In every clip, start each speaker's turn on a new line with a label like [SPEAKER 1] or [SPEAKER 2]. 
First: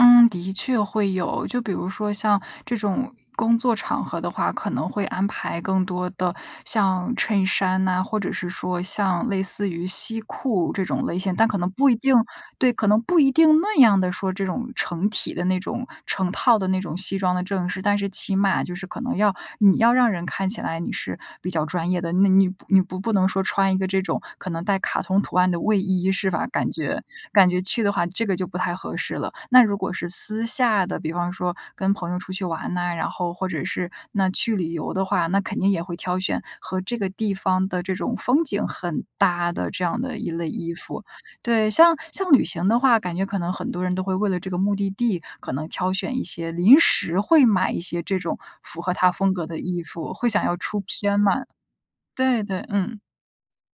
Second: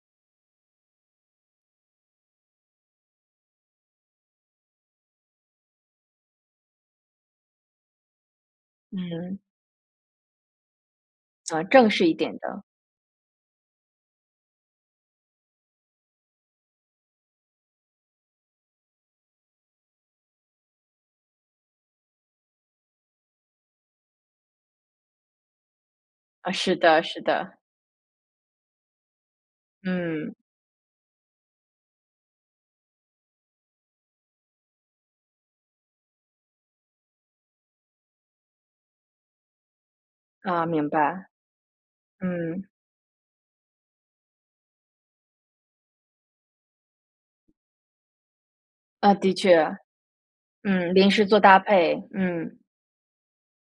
[SPEAKER 1] 嗯，的确会有，就比如说像这种工作场合的话，可能会安排更多的像衬衫呐，或者是说像
[SPEAKER 2] 嗯。
[SPEAKER 1] 类似于西裤这种类型，但可
[SPEAKER 2] 呃，
[SPEAKER 1] 能不
[SPEAKER 2] 正
[SPEAKER 1] 一
[SPEAKER 2] 式
[SPEAKER 1] 定
[SPEAKER 2] 一点的。
[SPEAKER 1] 对，可能不一定那样的说这种成体的那种、成套的那种西装的正式，但是起码就是可能要你要让人看起来你是比较专业的，那你你不不能说穿一个这种，可能带卡通图案的卫衣是吧，
[SPEAKER 2] 啊，
[SPEAKER 1] 感
[SPEAKER 2] 是
[SPEAKER 1] 觉
[SPEAKER 2] 的是
[SPEAKER 1] 感
[SPEAKER 2] 的。
[SPEAKER 1] 觉去的话这个就不太合适了。那如果是
[SPEAKER 2] 嗯。
[SPEAKER 1] 私下的，比方说跟朋友出去玩呐，然后或者是那去旅游的话，那肯定也会挑选和这个地方的这种风景很搭的这样的一类
[SPEAKER 2] 啊，
[SPEAKER 1] 衣
[SPEAKER 2] 明
[SPEAKER 1] 服。
[SPEAKER 2] 白。
[SPEAKER 1] 对，像像旅
[SPEAKER 2] 嗯。
[SPEAKER 1] 行的话，感觉可能很多人都会为了这个目的地，可能挑选一些临时会买一些这种符合它
[SPEAKER 2] 呃，
[SPEAKER 1] 风
[SPEAKER 2] 的
[SPEAKER 1] 格的
[SPEAKER 2] 确。
[SPEAKER 1] 衣服，会想要出
[SPEAKER 2] 嗯，临
[SPEAKER 1] 片
[SPEAKER 2] 时做
[SPEAKER 1] 嘛。
[SPEAKER 2] 搭配，
[SPEAKER 1] 对
[SPEAKER 2] 嗯。
[SPEAKER 1] 对，嗯。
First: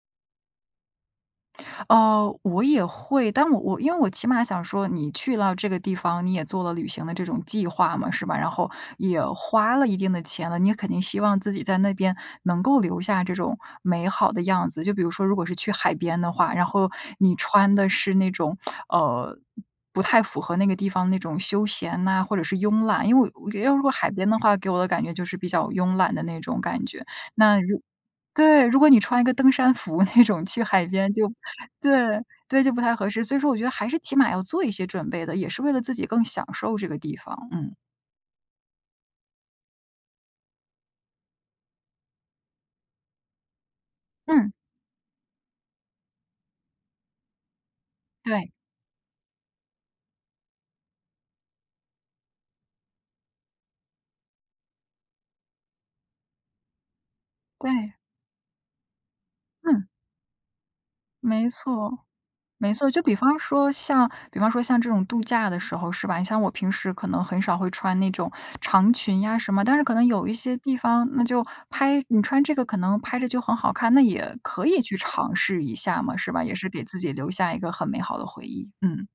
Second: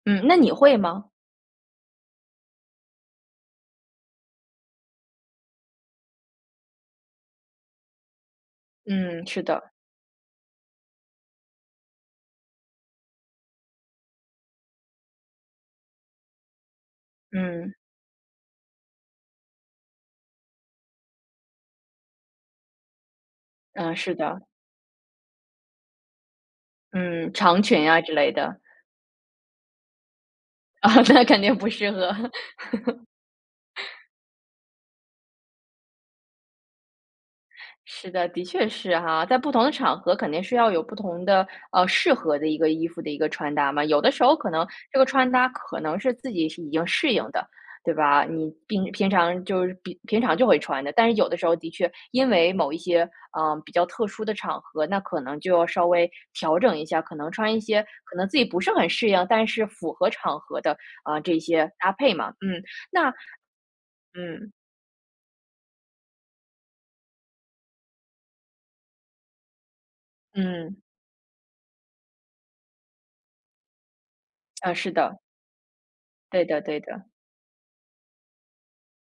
[SPEAKER 2] 嗯，那你会吗？
[SPEAKER 1] 哦，我也会，但我我因为我起码想说你去了这个地方，你也做了旅行的这种计划嘛，是吧？然后也
[SPEAKER 2] 嗯，是的。
[SPEAKER 1] 花了一定的钱了，你也肯定希望自己在那边能够留下这种美好的样子。就比如说如果是去海边的话，然后你穿
[SPEAKER 2] 嗯。
[SPEAKER 1] 的是那种，呃，不太符合那个地方那种休闲呐，或者是慵懒，因为我要如果
[SPEAKER 2] 嗯，
[SPEAKER 1] 海
[SPEAKER 2] 是
[SPEAKER 1] 边的
[SPEAKER 2] 的。
[SPEAKER 1] 话，给我的感觉就是比较慵懒的那种感觉，
[SPEAKER 2] 嗯，
[SPEAKER 1] 那
[SPEAKER 2] 长
[SPEAKER 1] 如
[SPEAKER 2] 裙啊之类的。
[SPEAKER 1] 对，如果你穿一个登山服那种去海
[SPEAKER 2] 啊，
[SPEAKER 1] 边
[SPEAKER 2] 那
[SPEAKER 1] 就
[SPEAKER 2] 肯定不适合。
[SPEAKER 1] 对，对，就不太 合适，所以说我觉得还是起码要做一些准备的，也是为了自己更享受这个地方。嗯。
[SPEAKER 2] 是的，的确是哈，在不同的场合肯定是要有不同的呃，适合的一个衣服的一个穿搭嘛。有的时候可
[SPEAKER 1] 嗯。
[SPEAKER 2] 能这个穿搭可能是自己已经适应的，对吧？
[SPEAKER 1] 对。
[SPEAKER 2] 你平平常就是平平常就会穿的，但是有的时候的确，因为某一些，啊，比较特殊的场合，那可能就要稍微调整一下，可能穿一些
[SPEAKER 1] 对。
[SPEAKER 2] 可能自己不是很适应，但是
[SPEAKER 1] 嗯。
[SPEAKER 2] 符合场合的，啊，这
[SPEAKER 1] 没
[SPEAKER 2] 些搭
[SPEAKER 1] 错。
[SPEAKER 2] 配嘛，嗯，
[SPEAKER 1] 没错，就
[SPEAKER 2] 那
[SPEAKER 1] 比方说像比方
[SPEAKER 2] 嗯。
[SPEAKER 1] 说像这种度假的时候是吧？你像我平时可能很少会穿那种长裙呀什么，但是可能有一些地
[SPEAKER 2] 嗯。
[SPEAKER 1] 方，那就拍你穿这个可能拍着就很好看，那也可
[SPEAKER 2] 呃，
[SPEAKER 1] 以
[SPEAKER 2] 是
[SPEAKER 1] 去
[SPEAKER 2] 的。
[SPEAKER 1] 尝试一下嘛，是吧？
[SPEAKER 2] 对
[SPEAKER 1] 也
[SPEAKER 2] 的
[SPEAKER 1] 是
[SPEAKER 2] 对
[SPEAKER 1] 给自
[SPEAKER 2] 的。
[SPEAKER 1] 己留下一个很美好的回忆。嗯。